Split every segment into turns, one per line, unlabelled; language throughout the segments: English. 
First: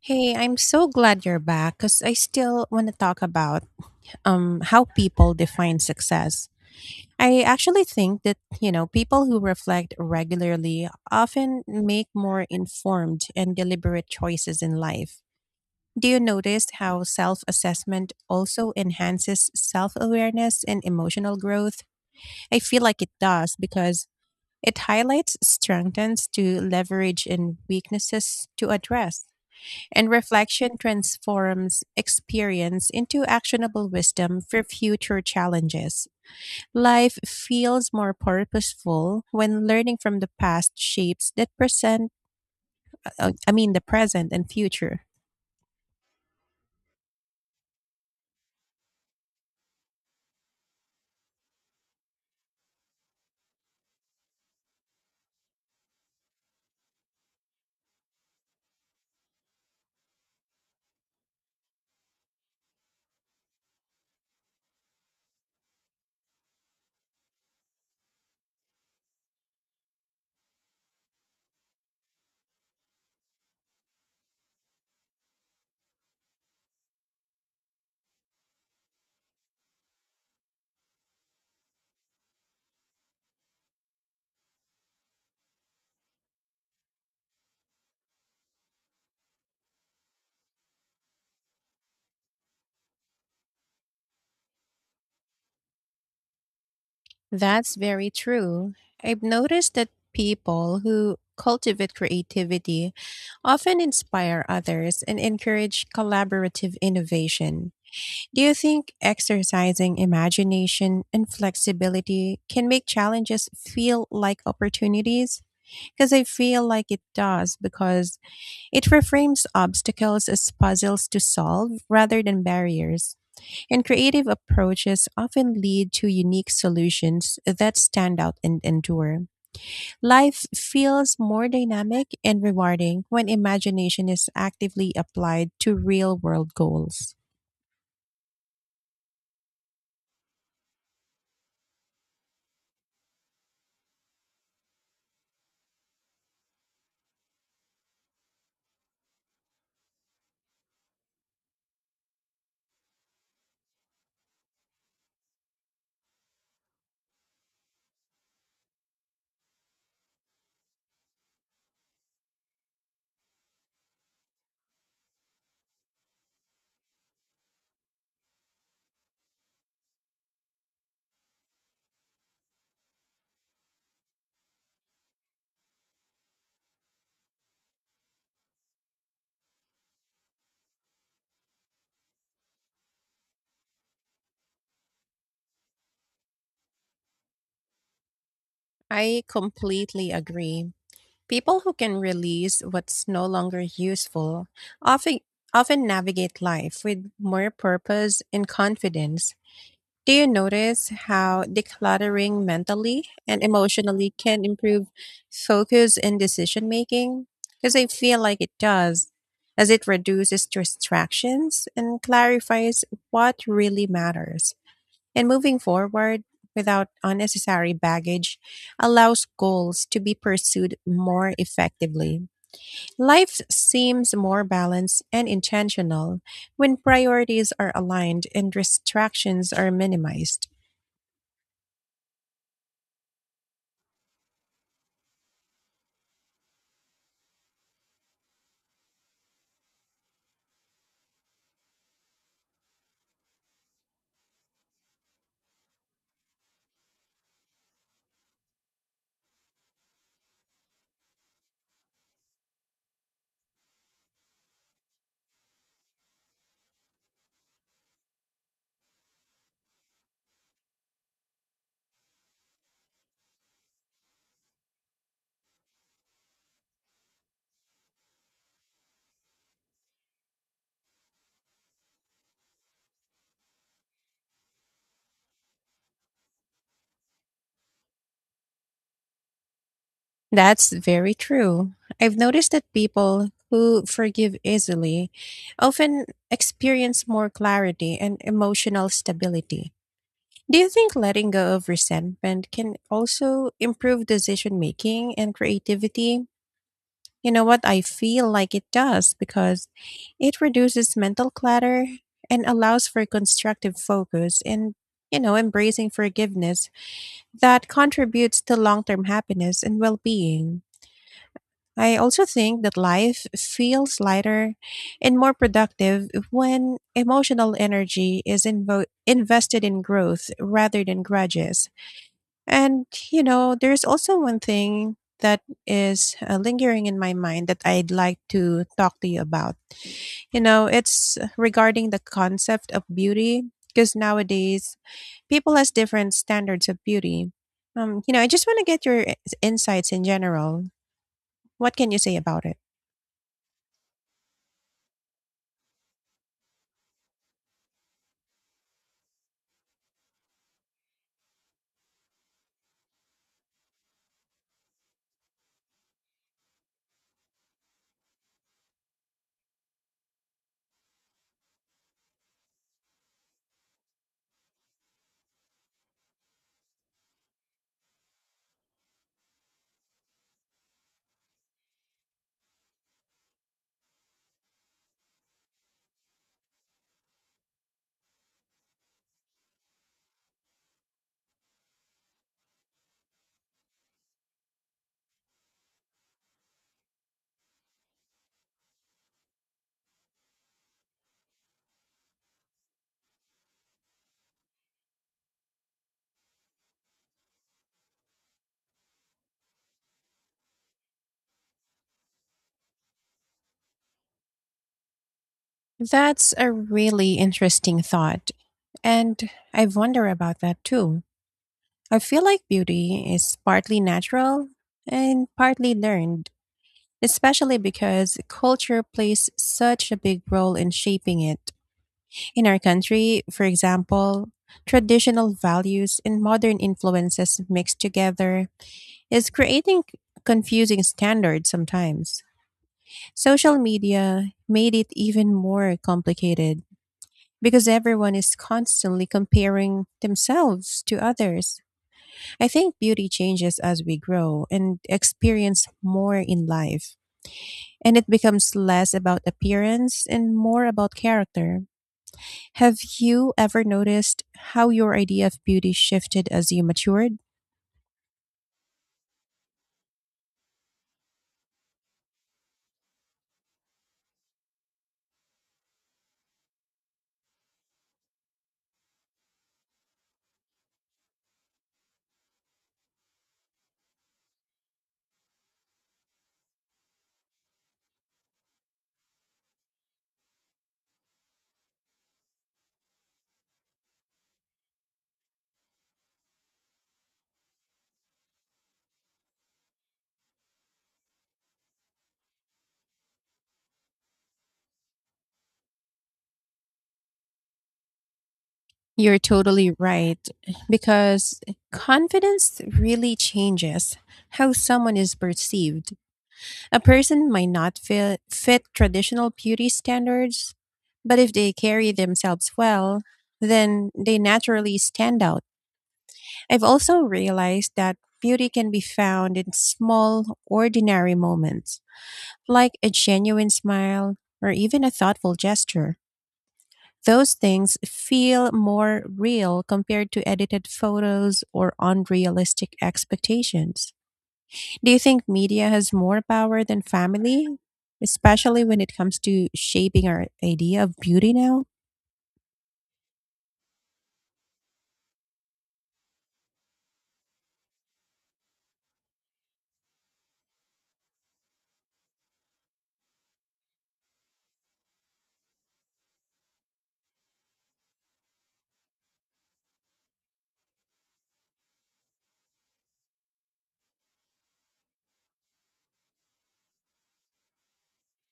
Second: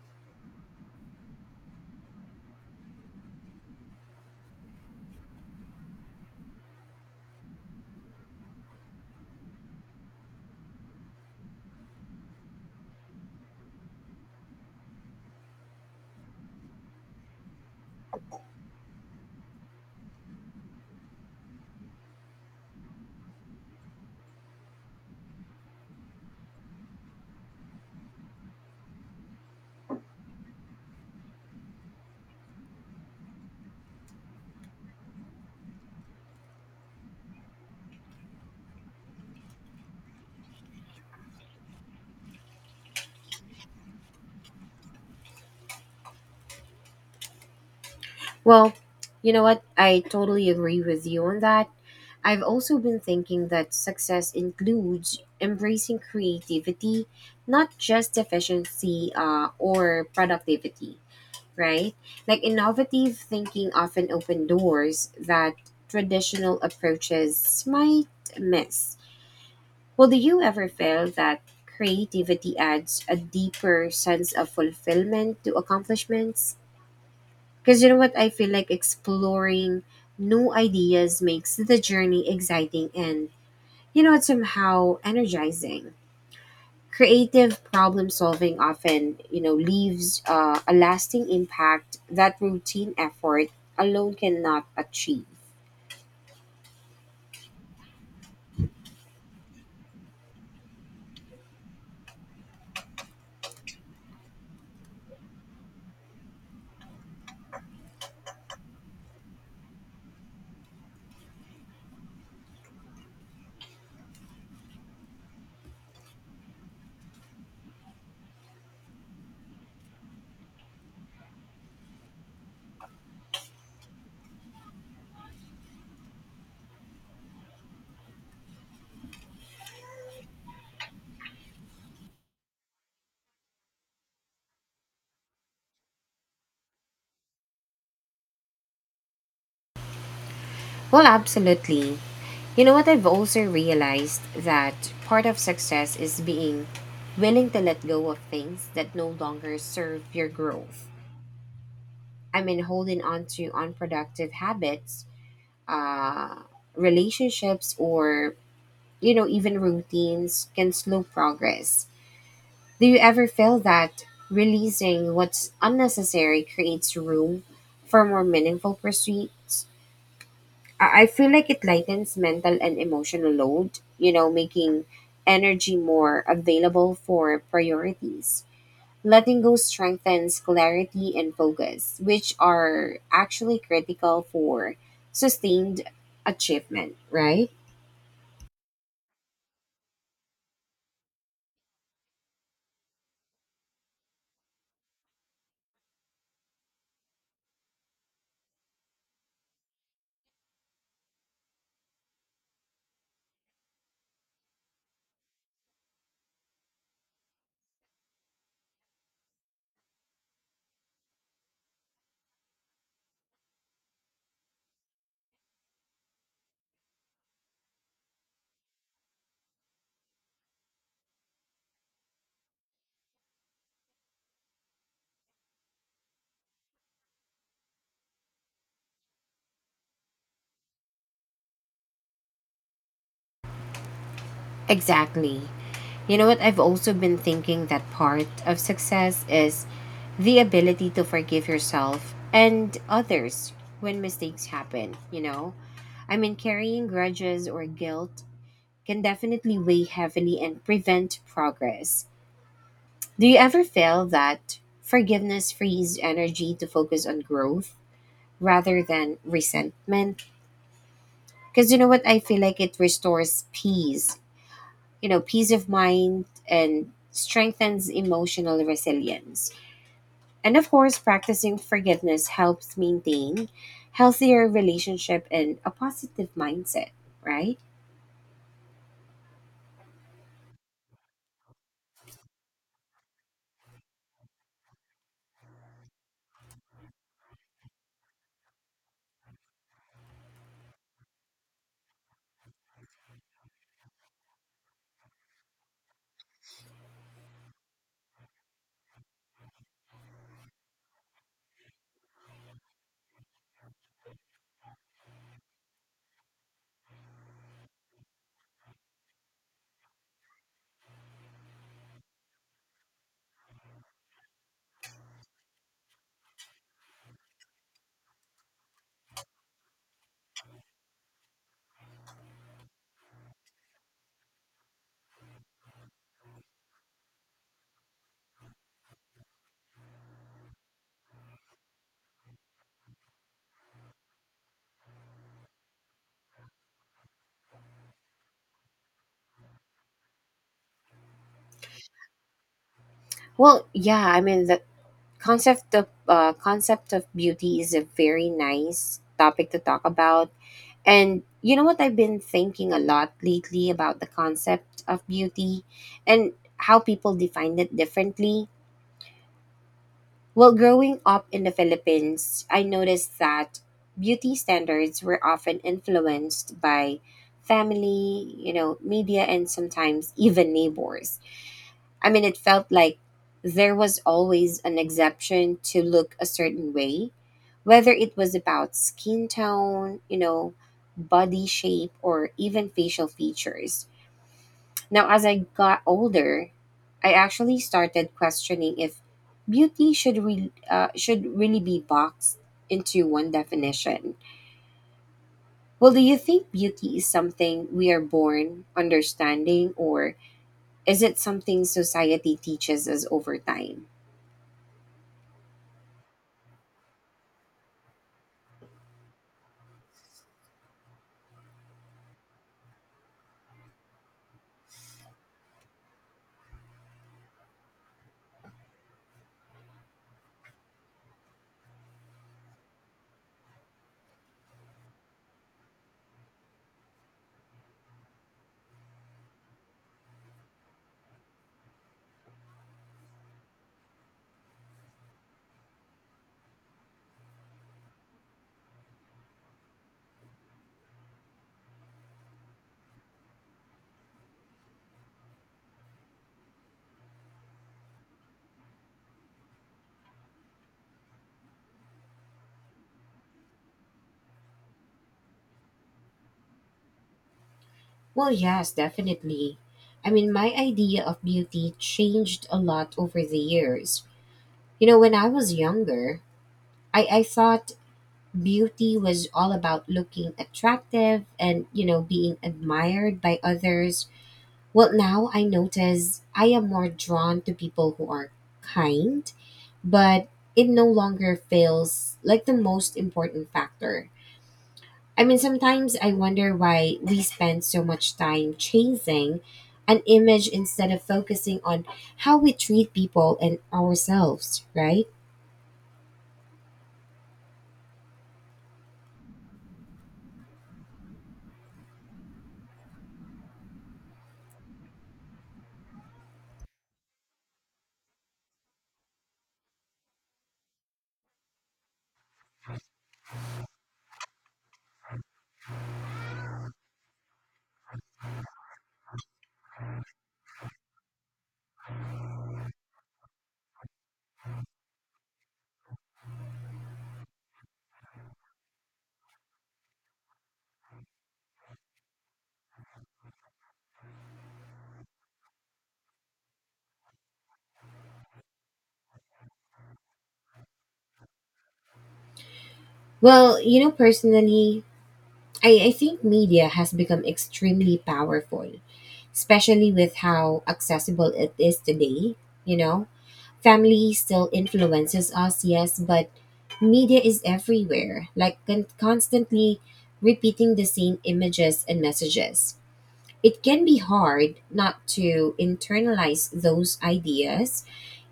Hey, I'm so glad you're back because I still want to talk about how people define success. I actually think that, you know, people who reflect regularly often make more informed and deliberate choices in life. Do you notice how self assessment also enhances self awareness and emotional growth? I feel like it does because it highlights strengths to leverage and weaknesses to address and reflection transforms experience into actionable wisdom for future challenges. Life feels more purposeful when learning from the past shapes that present, I mean, the present and future.
Well, you know what? I totally agree with you on that. I've also been thinking that success includes embracing creativity, not just efficiency or productivity, right? Like innovative thinking often open doors that traditional approaches might miss. Well, do you ever feel that creativity adds a deeper sense of fulfillment to accomplishments? Because you know what? I feel like exploring new ideas makes the journey exciting and, you know, it's somehow energizing. Creative problem solving often, you know, leaves a lasting impact that routine effort alone cannot achieve.
That's very true. I've noticed that people who cultivate creativity often inspire others and encourage collaborative innovation. Do you think exercising imagination and flexibility can make challenges feel like opportunities? Because I feel like it does, because it reframes obstacles as puzzles to solve rather than barriers. And creative approaches often lead to unique solutions that stand out and endure. Life feels more dynamic and rewarding when imagination is actively applied to real world goals.
Well, absolutely. You know what? I've also realized that part of success is being willing to let go of things that no longer serve your growth. I mean, holding on to unproductive habits, uh, relationships, or you know, even routines can slow progress. Do you ever feel that releasing what's unnecessary creates room for more meaningful pursuits? I feel like it lightens mental and emotional load, you know, making energy more available for priorities. Letting go strengthens clarity and focus, which are actually critical for sustained achievement, right?
I completely agree. People who can release what's no longer useful often often navigate life with more purpose and confidence. Do you notice how decluttering mentally and emotionally can improve focus and decision making? Because I feel like it does, as it reduces distractions and clarifies what really matters. And moving forward without unnecessary baggage allows goals to be pursued more effectively. Life seems more balanced and intentional when priorities are aligned and distractions are minimized.
Exactly. You know what? I've also been thinking that part of success is the ability to forgive yourself and others when mistakes happen, you know? I mean, carrying grudges or guilt can definitely weigh heavily and prevent progress. Do you ever feel that forgiveness frees energy to focus on growth rather than resentment? Because you know what? I feel like it restores peace, you know, peace of mind, and strengthens emotional resilience. And of course, practicing forgiveness helps maintain healthier relationship and a positive mindset, right?
That's very true. I've noticed that people who forgive easily often experience more clarity and emotional stability. Do you think letting go of resentment can also improve decision making and creativity? You know what? I feel like it does because it reduces mental clutter and allows for constructive focus and, you know, embracing forgiveness that contributes to long term happiness and well being. I also think that life feels lighter and more productive when emotional energy is invested in growth rather than grudges. And, you know, there's also one thing that is lingering in my mind that I'd like to talk to you about. You know, it's regarding the concept of beauty, because nowadays people has different standards of beauty. You know, I just want to get your insights in general. What can you say about it?
Well, yeah, I mean, the concept of beauty is a very nice topic to talk about. And you know what? I've been thinking a lot lately about the concept of beauty and how people define it differently. Well, growing up in the Philippines, I noticed that beauty standards were often influenced by family, you know, media, and sometimes even neighbors. I mean, it felt like there was always an exception to look a certain way, whether it was about skin tone, you know, body shape, or even facial features. Now, as I got older, I actually started questioning if beauty should really be boxed into one definition. Well, do you think beauty is something we are born understanding, or is it something society teaches us over time?
That's a really interesting thought. And I wonder about that too. I feel like beauty is partly natural and partly learned, especially because culture plays such a big role in shaping it. In our country, for example, traditional values and modern influences mixed together is creating confusing standards sometimes. Social media made it even more complicated because everyone is constantly comparing themselves to others. I think beauty changes as we grow and experience more in life, and it becomes less about appearance and more about character. Have you ever noticed how your idea of beauty shifted as you matured?
Well, yes, definitely. I mean, my idea of beauty changed a lot over the years. You know, when I was younger, I thought beauty was all about looking attractive and, you know, being admired by others. Well, now I notice I am more drawn to people who are kind, but it no longer feels like the most important factor. I mean, sometimes I wonder why we spend so much time chasing an image instead of focusing on how we treat people and ourselves, right?
You're totally right, because confidence really changes how someone is perceived. A person might not fit traditional beauty standards, but if they carry themselves well, then they naturally stand out. I've also realized that beauty can be found in small, ordinary moments, like a genuine smile or even a thoughtful gesture. Those things feel more real compared to edited photos or unrealistic expectations. Do you think media has more power than family, especially when it comes to shaping our idea of beauty now?
Well, you know, personally, I think media has become extremely powerful, especially with how accessible it is today. You know, family still influences us, yes, but media is everywhere, like constantly repeating the same images and messages. It can be hard not to internalize those ideas,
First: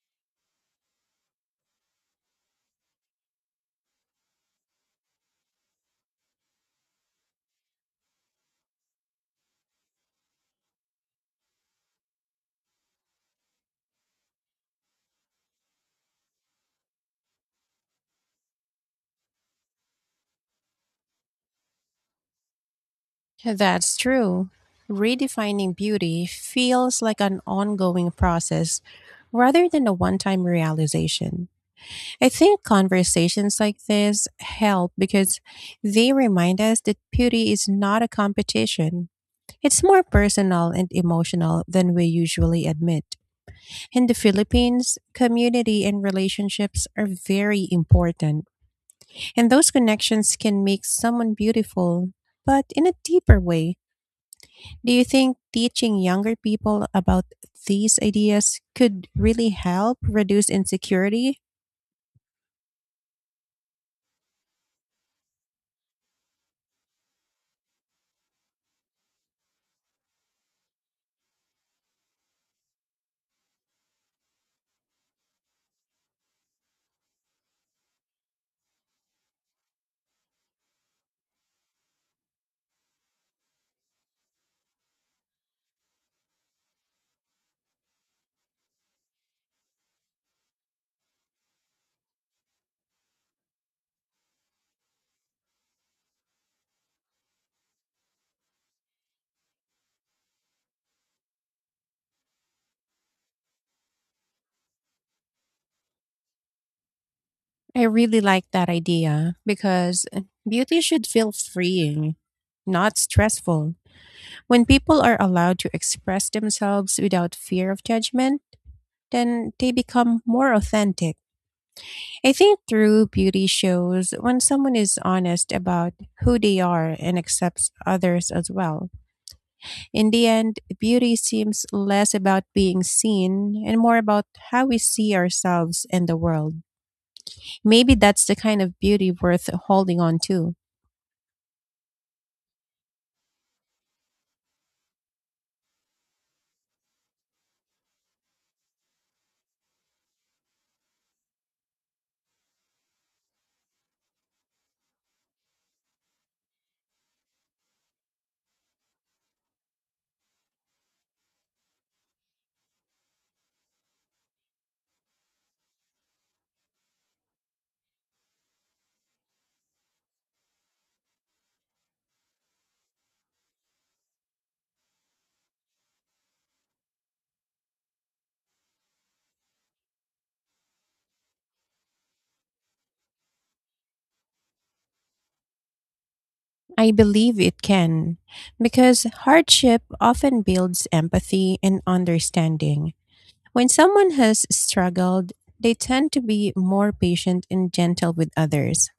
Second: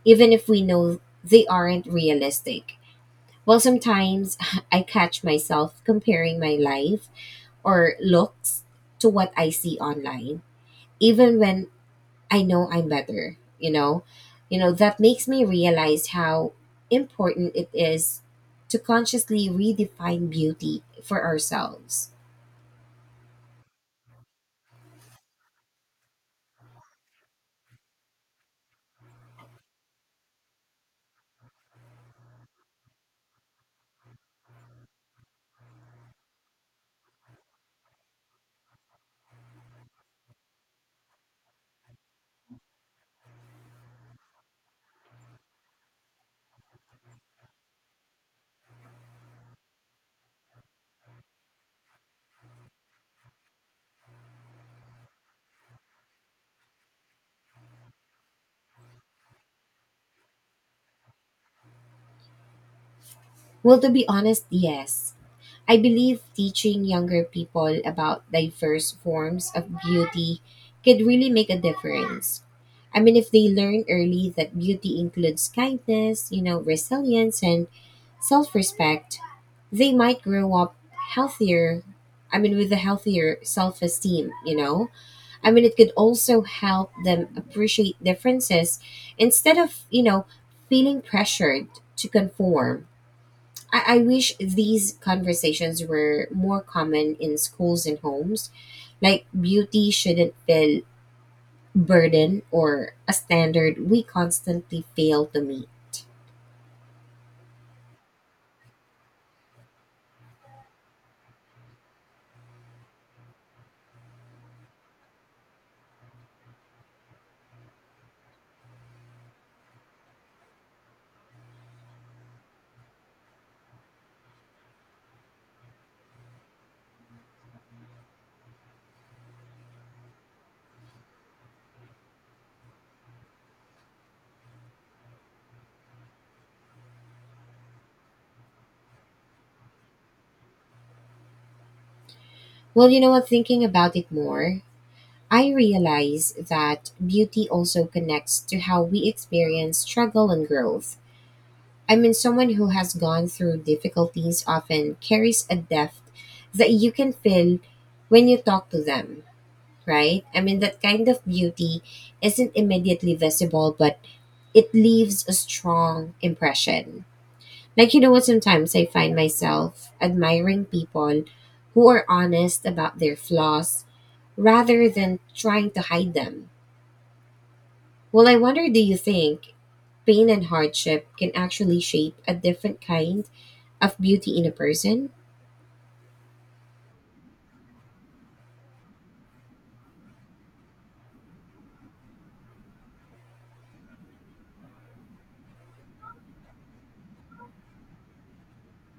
even if we know they aren't realistic. Well, sometimes I catch myself comparing my life or looks to what I see online, even when I know I'm better, you know? You know, that makes me realize how important it is to consciously redefine beauty for ourselves.
That's true. Redefining beauty feels like an ongoing process rather than a one time realization. I think conversations like this help because they remind us that beauty is not a competition. It's more personal and emotional than we usually admit. In the Philippines, community and relationships are very important, and those connections can make someone beautiful, but in a deeper way. Do you think teaching younger people about these ideas could really help reduce insecurity?
Well, to be honest, yes. I believe teaching younger people about diverse forms of beauty could really make a difference. I mean, if they learn early that beauty includes kindness, you know, resilience, and self respect, they might grow up healthier. I mean, with a healthier self esteem, you know? I mean, it could also help them appreciate differences instead of, you know, feeling pressured to conform. I wish these conversations were more common in schools and homes. Like, beauty shouldn't feel burden or a standard we constantly fail to meet.
I really like that idea because beauty should feel freeing, not stressful. When people are allowed to express themselves without fear of judgment, then they become more authentic. I think true beauty shows when someone is honest about who they are and accepts others as well. In the end, beauty seems less about being seen and more about how we see ourselves and the world. Maybe that's the kind of beauty worth holding on to.
Well, you know what? Thinking about it more, I realize that beauty also connects to how we experience struggle and growth. I mean, someone who has gone through difficulties often carries a depth that you can feel when you talk to them, right? I mean, that kind of beauty isn't immediately visible, but it leaves a strong impression. Like, you know what? Sometimes I find myself admiring people who are honest about their flaws rather than trying to hide them. Well, I wonder, do you think pain and hardship can actually shape a different kind of beauty in a person?
I believe it can, because hardship often builds empathy and understanding. When someone has struggled, they tend to be more patient and gentle with others.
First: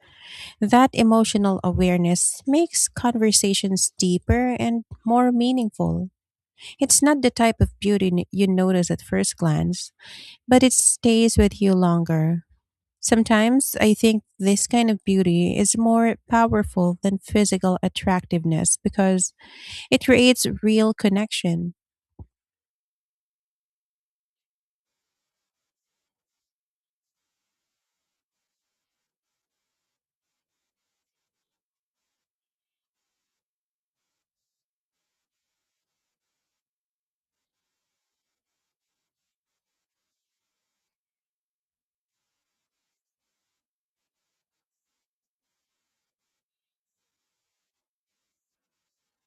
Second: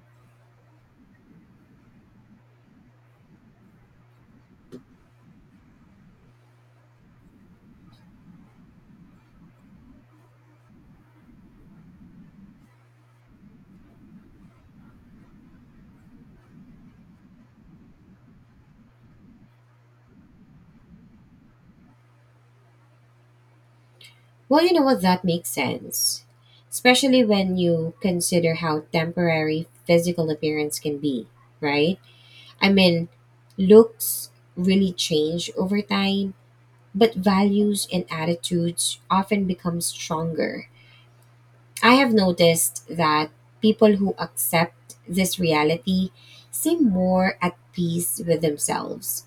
That emotional awareness makes conversations deeper and more meaningful. It's not the type of beauty you notice at first glance, but it stays with you longer. Sometimes I think this kind of beauty is more powerful than physical attractiveness because it creates real connection.
Well, you know what? That makes sense. Especially when you consider how temporary physical appearance can be, right? I mean, looks really change over time, but values and attitudes often become stronger. I have noticed that people who accept this reality seem more at peace with themselves.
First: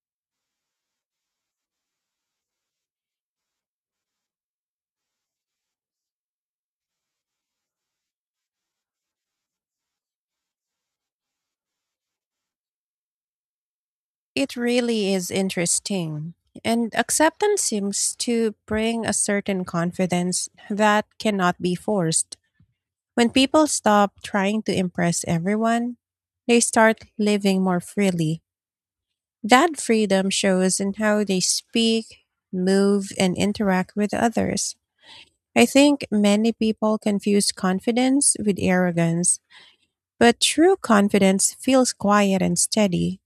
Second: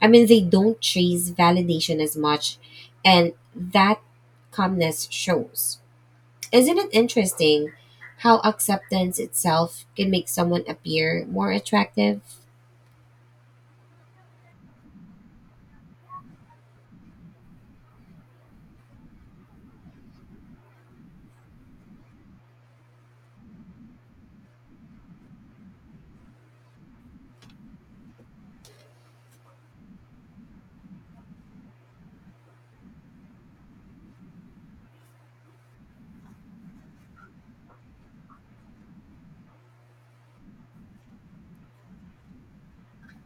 I mean, they don't chase validation as much, and that calmness shows. Isn't it interesting how acceptance itself can make someone appear more attractive?
It really is interesting. And acceptance seems to bring a certain confidence that cannot be forced. When people stop trying to impress everyone, they start living more freely. That freedom shows in how they speak, move, and interact with others. I think many people confuse confidence with arrogance, but true confidence feels quiet and steady.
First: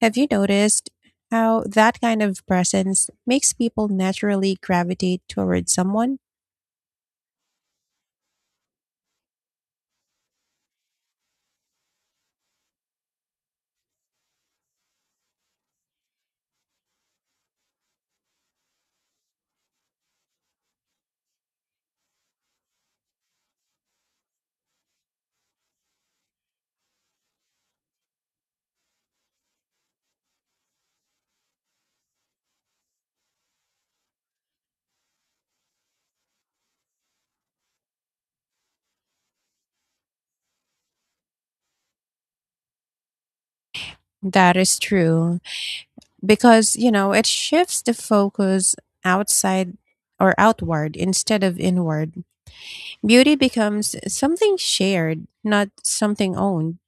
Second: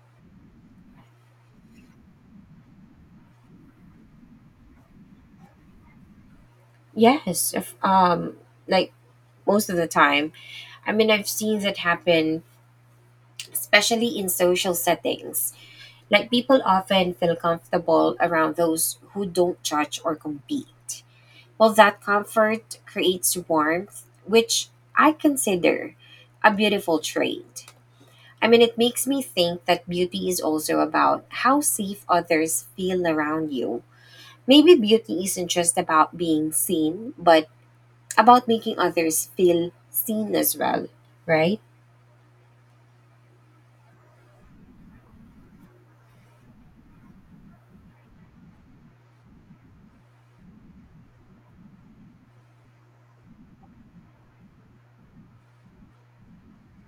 Have you noticed how that kind of presence makes people naturally gravitate towards someone?
Yes, if, like, most of the time. I mean, I've seen that happen, especially in social settings. Like, people often feel comfortable around those who don't judge or compete. Well, that comfort creates warmth, which I consider a beautiful trait. I mean, it makes me think that beauty is also about how safe others feel around you. Maybe beauty isn't just about being seen, but about making others feel seen as well, right?
That is true because, you know, it shifts the focus outside or outward instead of inward. Beauty becomes something shared, not something owned.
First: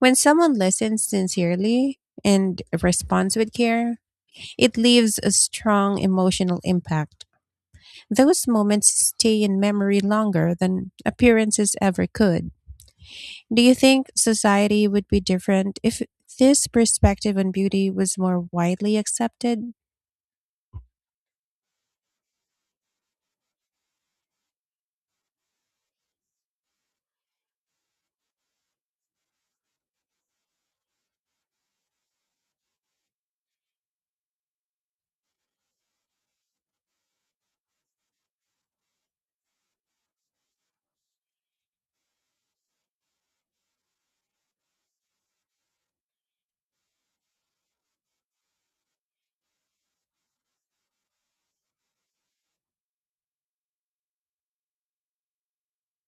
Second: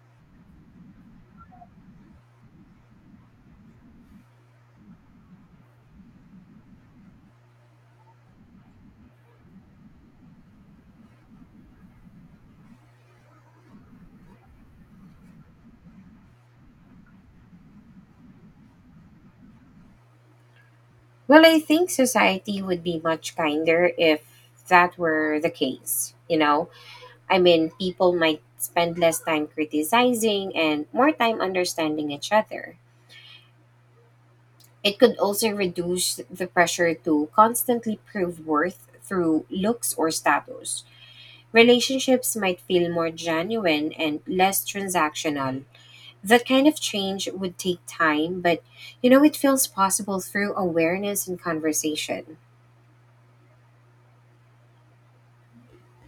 When someone listens sincerely and responds with care, it leaves a strong emotional impact. Those moments stay in memory longer than appearances ever could. Do you think society would be different if this perspective on beauty was more widely accepted?
Well, I think society would be much kinder if that were the case, you know? I mean, people might spend less time criticizing and more time understanding each other. It could also reduce the pressure to constantly prove worth through looks or status. Relationships might feel more genuine and less transactional. That kind of change would take time, but you know, it feels possible through awareness and conversation.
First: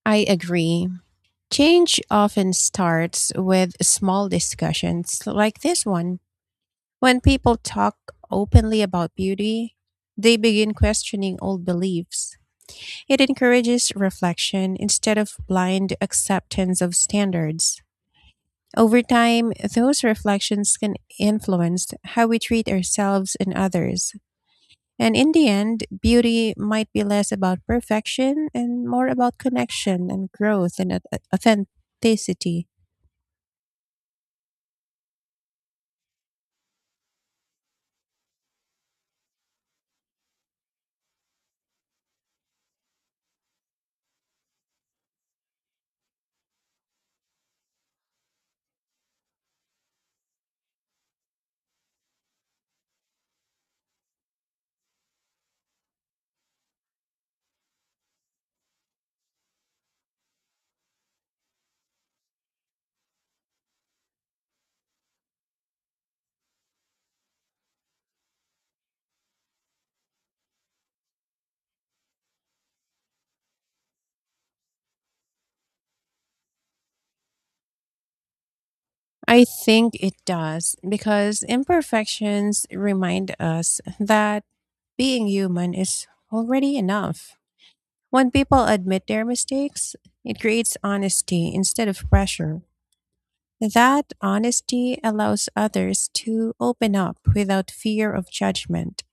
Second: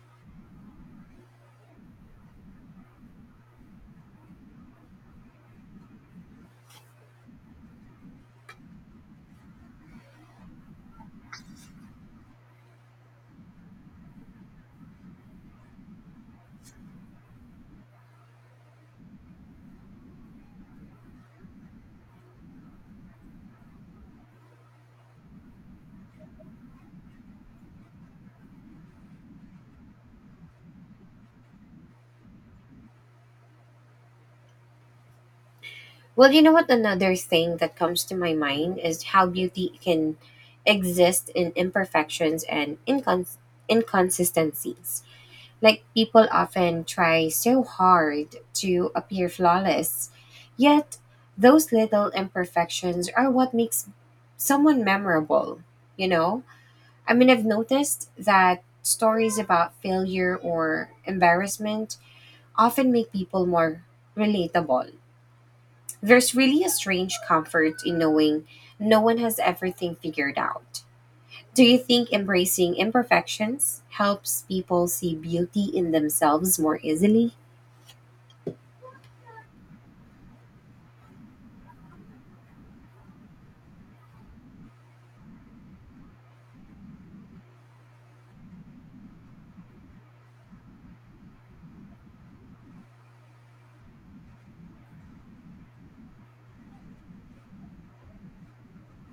I agree. Change often starts with small discussions like this one. When people talk openly about beauty, they begin questioning old beliefs. It encourages reflection instead of blind acceptance of standards. Over time, those reflections can influence how we treat ourselves and others. And in the end, beauty might be less about perfection and more about connection and growth and authenticity.
Well, you know what? Another thing that comes to my mind is how beauty can exist in imperfections and inconsistencies. Like, people often try so hard to appear flawless, yet those little imperfections are what makes someone memorable, you know? I mean, I've noticed that stories about failure or embarrassment often make people more relatable. There's really a strange comfort in knowing no one has everything figured out. Do you think embracing imperfections helps people see beauty in themselves more easily?
I think it does because imperfections remind us that being human is already enough. When people admit their mistakes, it creates honesty instead of pressure. That honesty allows others to open up without fear of judgment.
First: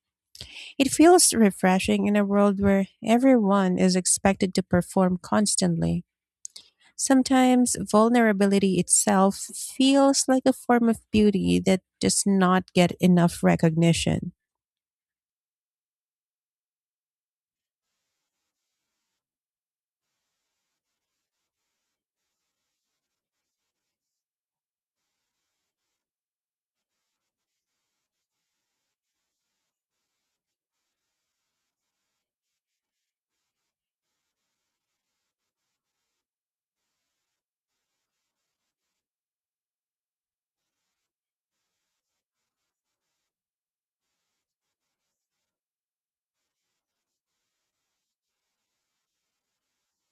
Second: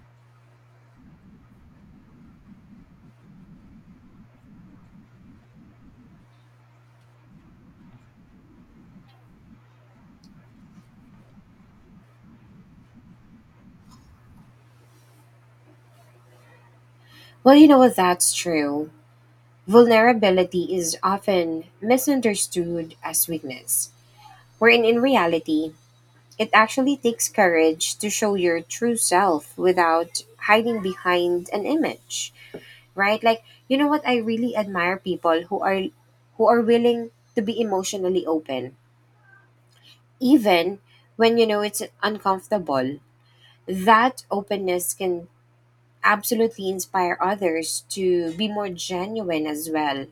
It feels refreshing in a world where everyone is expected to perform constantly. Sometimes vulnerability itself feels like a form of beauty that does not get enough recognition.
Well, you know what? That's true. Vulnerability is often misunderstood as weakness, wherein in reality, it actually takes courage to show your true self without hiding behind an image, right? Like, you know what? I really admire people who are willing to be emotionally open, even when, you know, it's uncomfortable. That openness can absolutely inspire others to be more genuine as well.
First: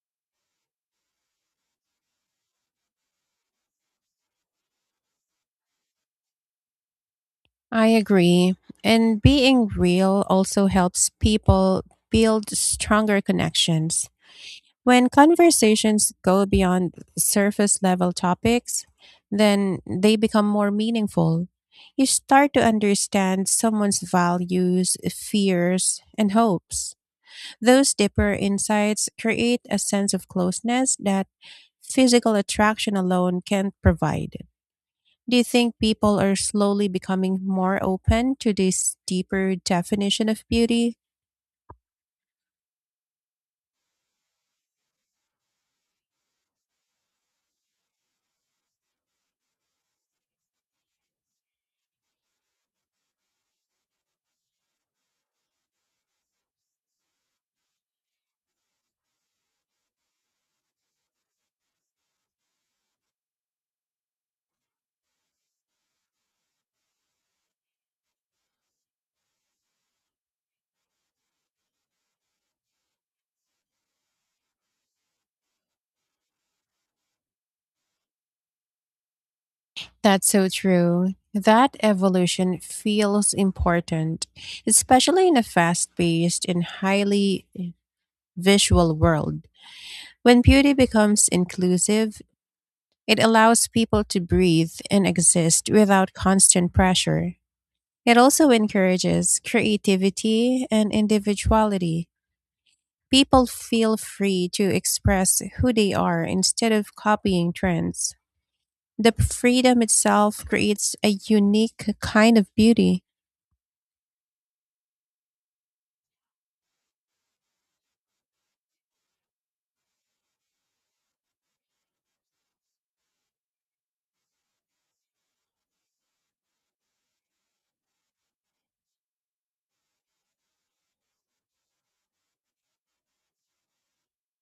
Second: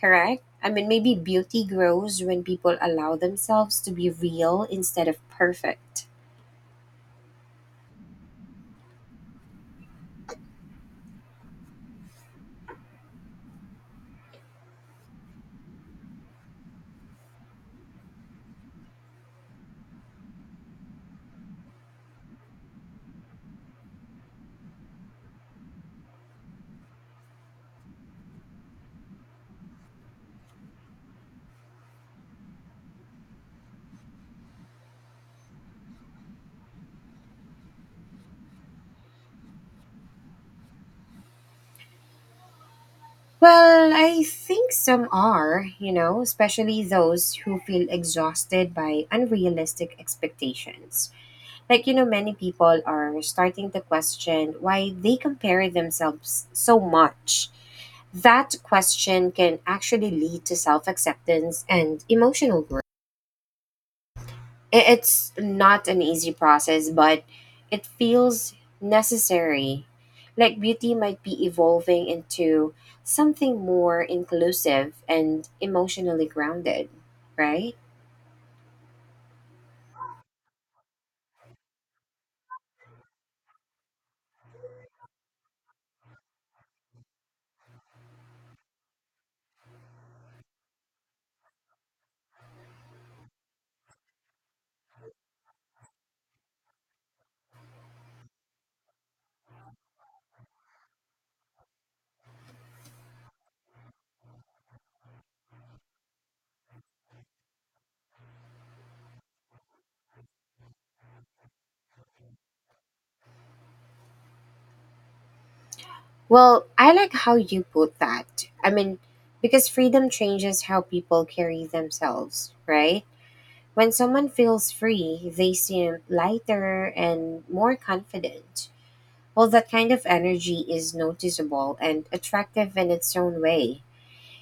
Correct? I mean, maybe beauty grows when people allow themselves to be real instead of perfect.
I agree. And being real also helps people build stronger connections. When conversations go beyond surface level topics, then they become more meaningful. You start to understand someone's values, fears, and hopes. Those deeper insights create a sense of closeness that physical attraction alone can't provide. Do you think people are slowly becoming more open to this deeper definition of beauty?
Well, I think some are, you know, especially those who feel exhausted by unrealistic expectations. Like, you know, many people are starting to question why they compare themselves so much. That question can actually lead to self acceptance and emotional growth. It's not an easy process, but it feels necessary. Like, beauty might be evolving into something more inclusive and emotionally grounded, right?
That's so true. That evolution feels important, especially in a fast paced and highly visual world. When beauty becomes inclusive, it allows people to breathe and exist without constant pressure. It also encourages creativity and individuality. People feel free to express who they are instead of copying trends. The freedom itself creates a unique kind of beauty.
Well, I like how you put that. I mean, because freedom changes how people carry themselves, right? When someone feels free, they seem lighter and more confident. Well, that kind of energy is noticeable and attractive in its own way.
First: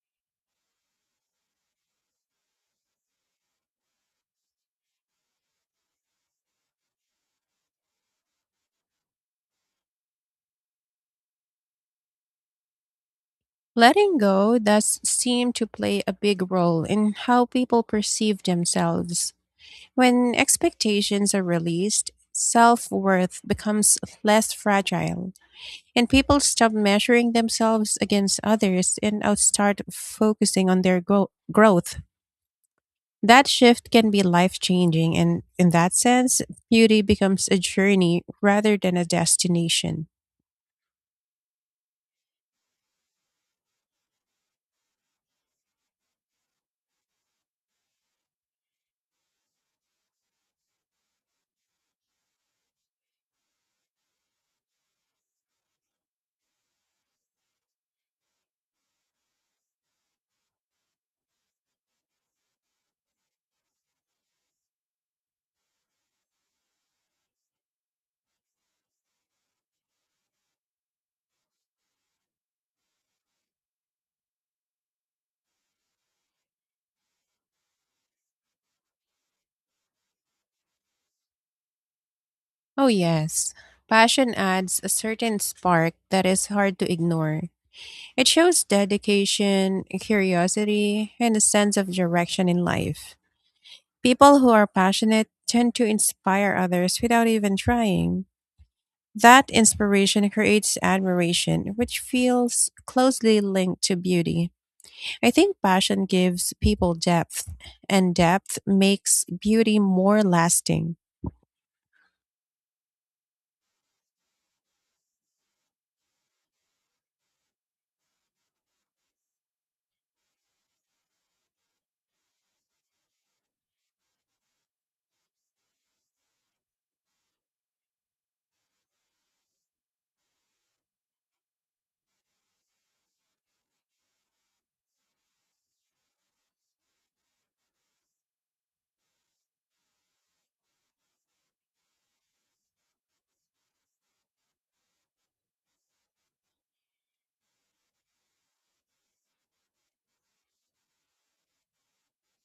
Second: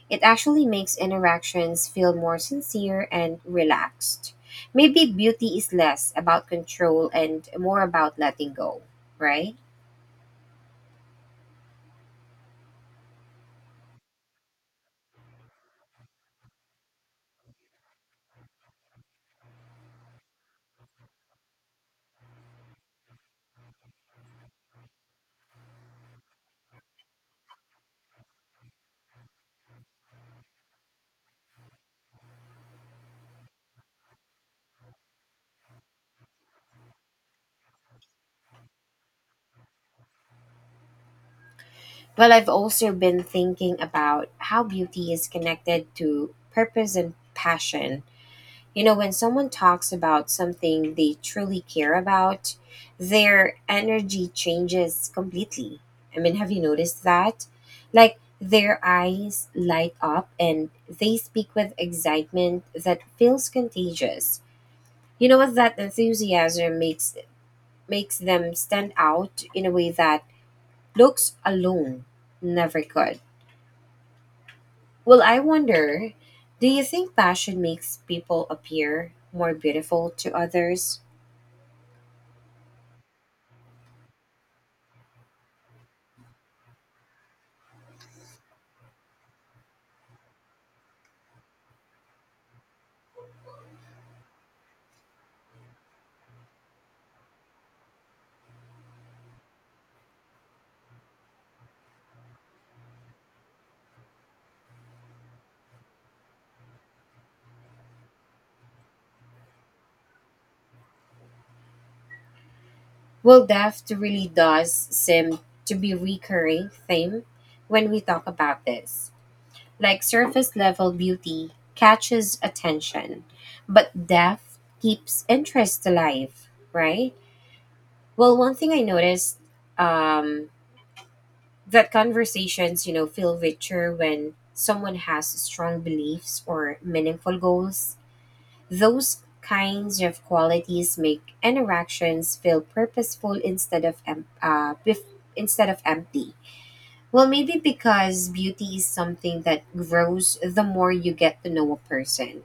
It actually makes interactions feel more sincere and relaxed. Maybe beauty is less about control and more about letting go, right?
Letting go does seem to play a big role in how people perceive themselves. When expectations are released, self worth becomes less fragile. And people stop measuring themselves against others and out start focusing on their growth. That shift can be life changing, and in that sense, beauty becomes a journey rather than a destination.
Well, I've also been thinking about how beauty is connected to purpose and passion. You know, when someone talks about something they truly care about, their energy changes completely. I mean, have you noticed that? Like, their eyes light up and they speak with excitement that feels contagious. You know what? That enthusiasm makes them stand out in a way that looks alone never could. Well, I wonder, do you think passion makes people appear more beautiful to others?
Oh, yes. Passion adds a certain spark that is hard to ignore. It shows dedication, curiosity, and a sense of direction in life. People who are passionate tend to inspire others without even trying. That inspiration creates admiration, which feels closely linked to beauty. I think passion gives people depth, and depth makes beauty more lasting.
Well, death really does seem to be a recurring theme when we talk about this. Like, surface level beauty catches attention, but depth keeps interest alive, right? Well, one thing I noticed, um, that conversations, you know, feel richer when someone has strong beliefs or meaningful goals. Those kinds of qualities make interactions feel purposeful instead of empty. Well, maybe because beauty is something that grows the more you get to know a person,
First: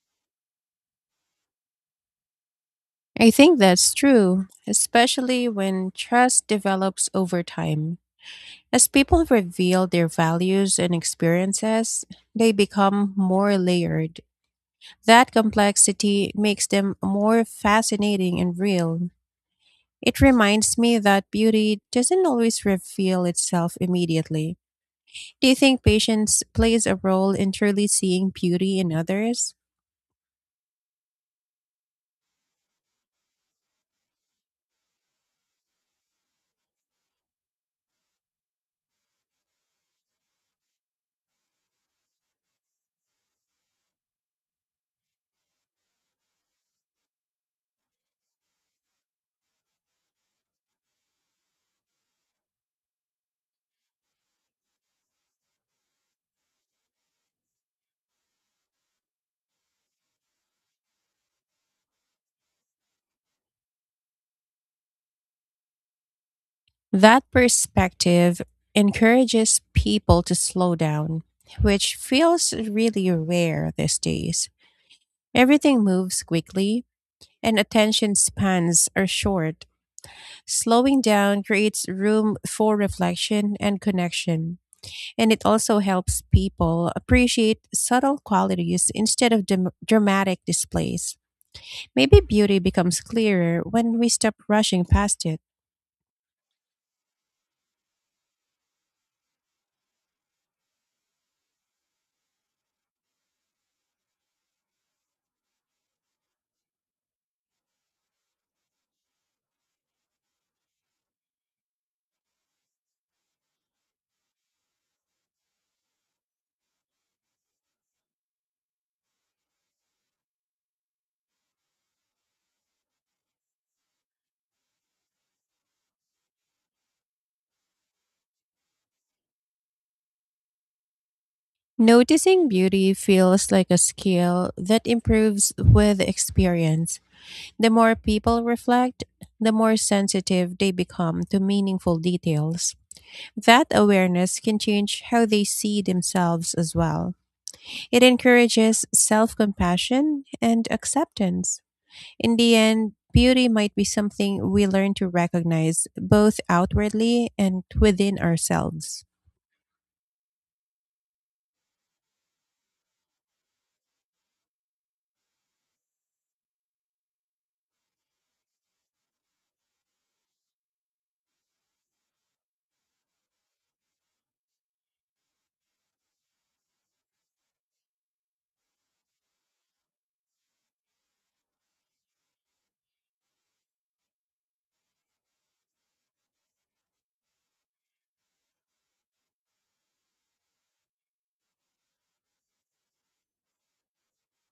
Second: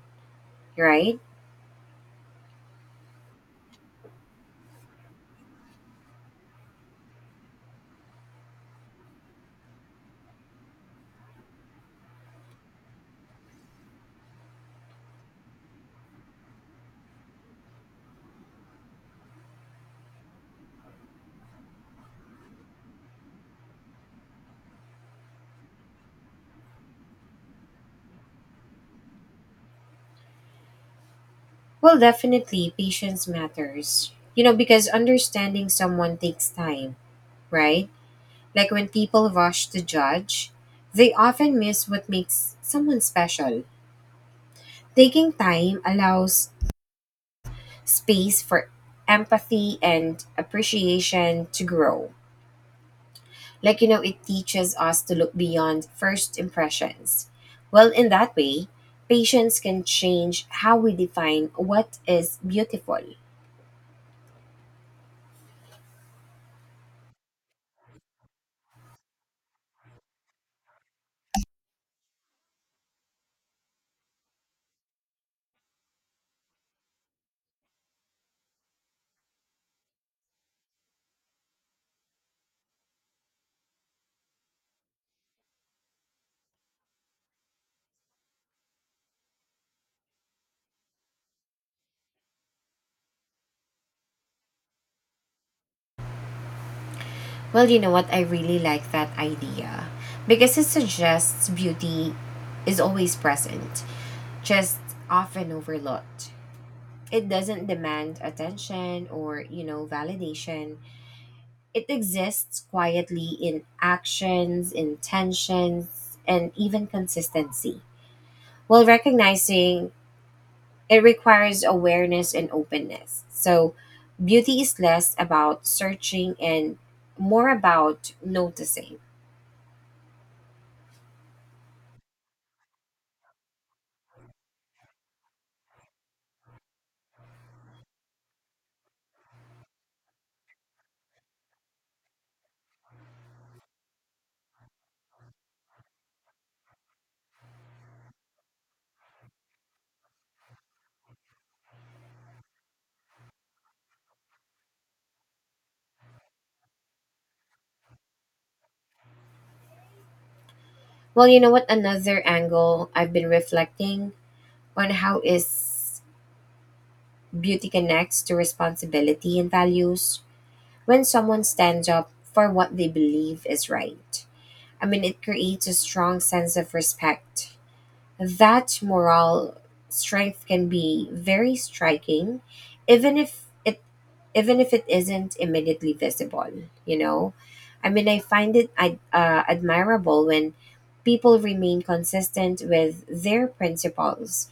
right?
I think that's true, especially when trust develops over time. As people reveal their values and experiences, they become more layered. That complexity makes them more fascinating and real. It reminds me that beauty doesn't always reveal itself immediately. Do you think patience plays a role in truly seeing beauty in others?
Well, definitely patience matters. You know, because understanding someone takes time, right? Like, when people rush to judge, they often miss what makes someone special. Taking time allows space for empathy and appreciation to grow. Like, you know, it teaches us to look beyond first impressions. Well, in that way, patience can change how we define what is beautiful.
That perspective encourages people to slow down, which feels really rare these days. Everything moves quickly, and attention spans are short. Slowing down creates room for reflection and connection. And it also helps people appreciate subtle qualities instead of dramatic displays. Maybe beauty becomes clearer when we stop rushing past it.
Well, you know what? I really like that idea because it suggests beauty is always present, just often overlooked. It doesn't demand attention or, you know, validation. It exists quietly in actions, intentions, and even consistency, while recognizing it requires awareness and openness. So, beauty is less about searching and more about noticing.
Noticing beauty feels like a skill that improves with experience. The more people reflect, the more sensitive they become to meaningful details. That awareness can change how they see themselves as well. It encourages self compassion and acceptance. In the end, beauty might be something we learn to recognize both outwardly and within ourselves.
Well, you know what? Another angle I've been reflecting on how is beauty connects to responsibility and values. When someone stands up for what they believe is right, I mean, it creates a strong sense of respect. That moral strength can be very striking, even if it even if it isn't immediately visible. You know, I mean, I find it admirable when people remain consistent with their principles,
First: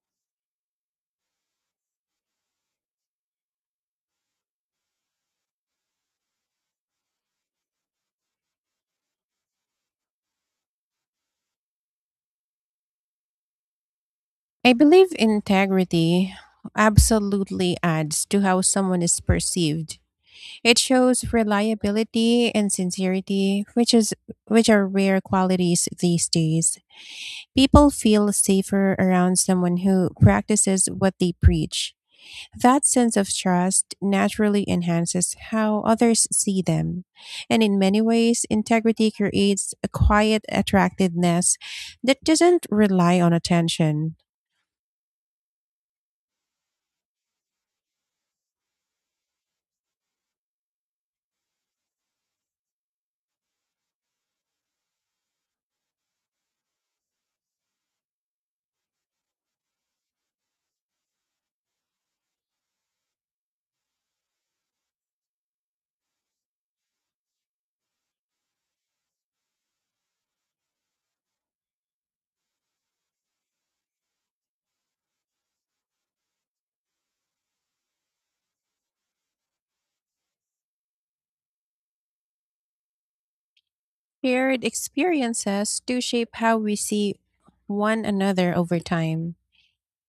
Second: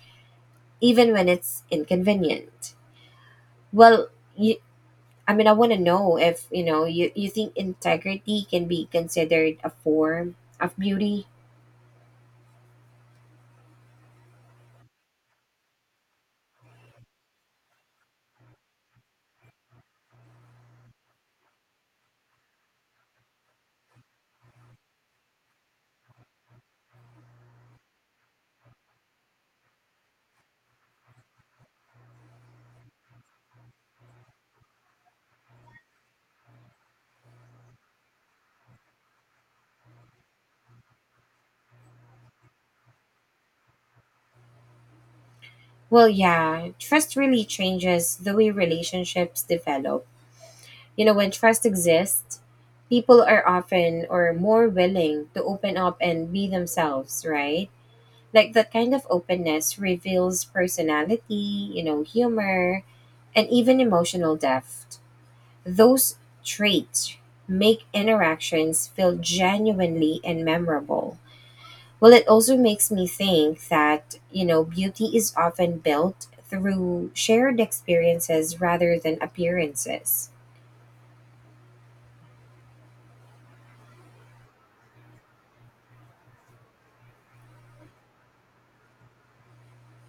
even when it's inconvenient. Well, you, I mean, I want to know if, you know, you think integrity can be considered a form of beauty.
I believe integrity absolutely adds to how someone is perceived. It shows reliability and sincerity, which are rare qualities these days. People feel safer around someone who practices what they preach. That sense of trust naturally enhances how others see them. And in many ways, integrity creates a quiet attractiveness that doesn't rely on attention.
Well, yeah, trust really changes the way relationships develop. You know, when trust exists, people are often or more willing to open up and be themselves, right? Like, that kind of openness reveals personality, you know, humor, and even emotional depth. Those traits make interactions feel genuinely and memorable. Well, it also makes me think that, you know, beauty is often built through shared experiences rather than appearances.
Shared experiences do shape how we see one another over time.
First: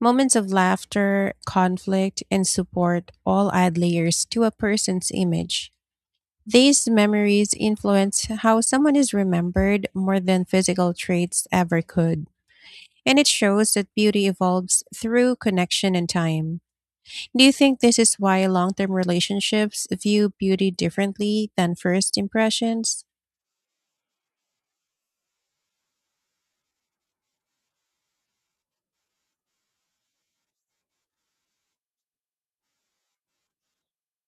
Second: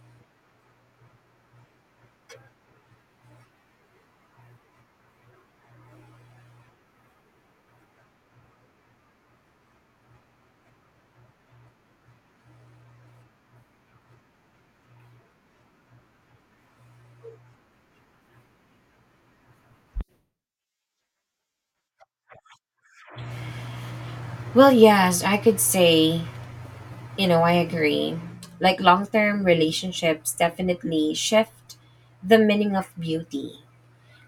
Moments of laughter, conflict, and support all add layers to a person's image. These memories influence how someone is remembered more than physical traits ever could, and it shows that beauty evolves through connection and time. Do you think this is why long term relationships view beauty differently than first impressions?
Well, yes, I could say, you know, I agree. Like, long term relationships definitely shift the meaning of beauty.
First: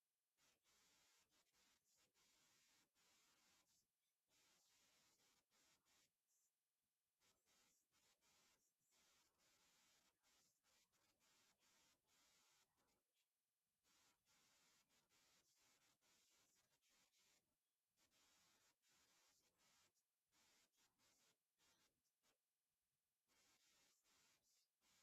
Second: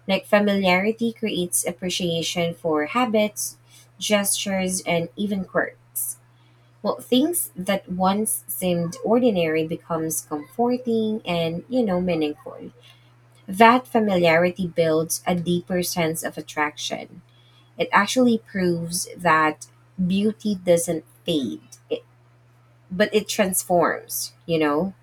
Like, familiarity creates appreciation for habits, gestures, and even quirks. Well, things that once seemed ordinary becomes comforting and, you know, meaningful. That familiarity builds a deeper sense of attraction. It actually proves that beauty doesn't fade, it, but it transforms, you know?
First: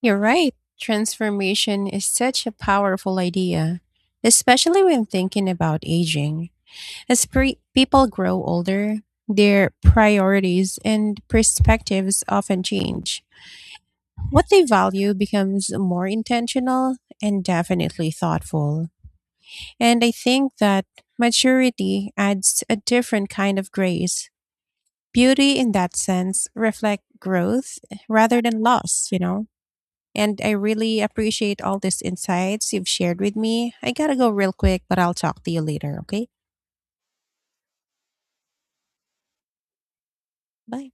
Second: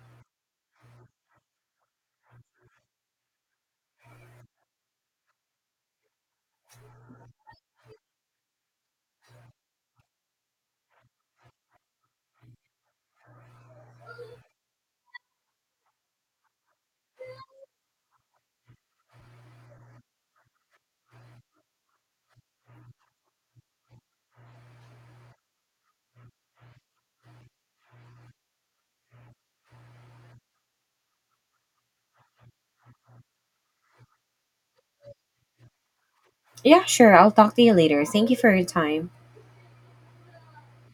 You're right. Transformation is such a powerful idea, especially when thinking about aging. As people grow older, their priorities and perspectives often change. What they value becomes more intentional and definitely thoughtful. And I think that maturity adds a different kind of grace. Beauty, in that sense, reflect growth rather than loss, you know? And I really appreciate all these insights you've shared with me. I gotta go real quick, but I'll talk to you later, okay?
Yeah, sure. I'll talk to you later. Thank you for your time.
Bye.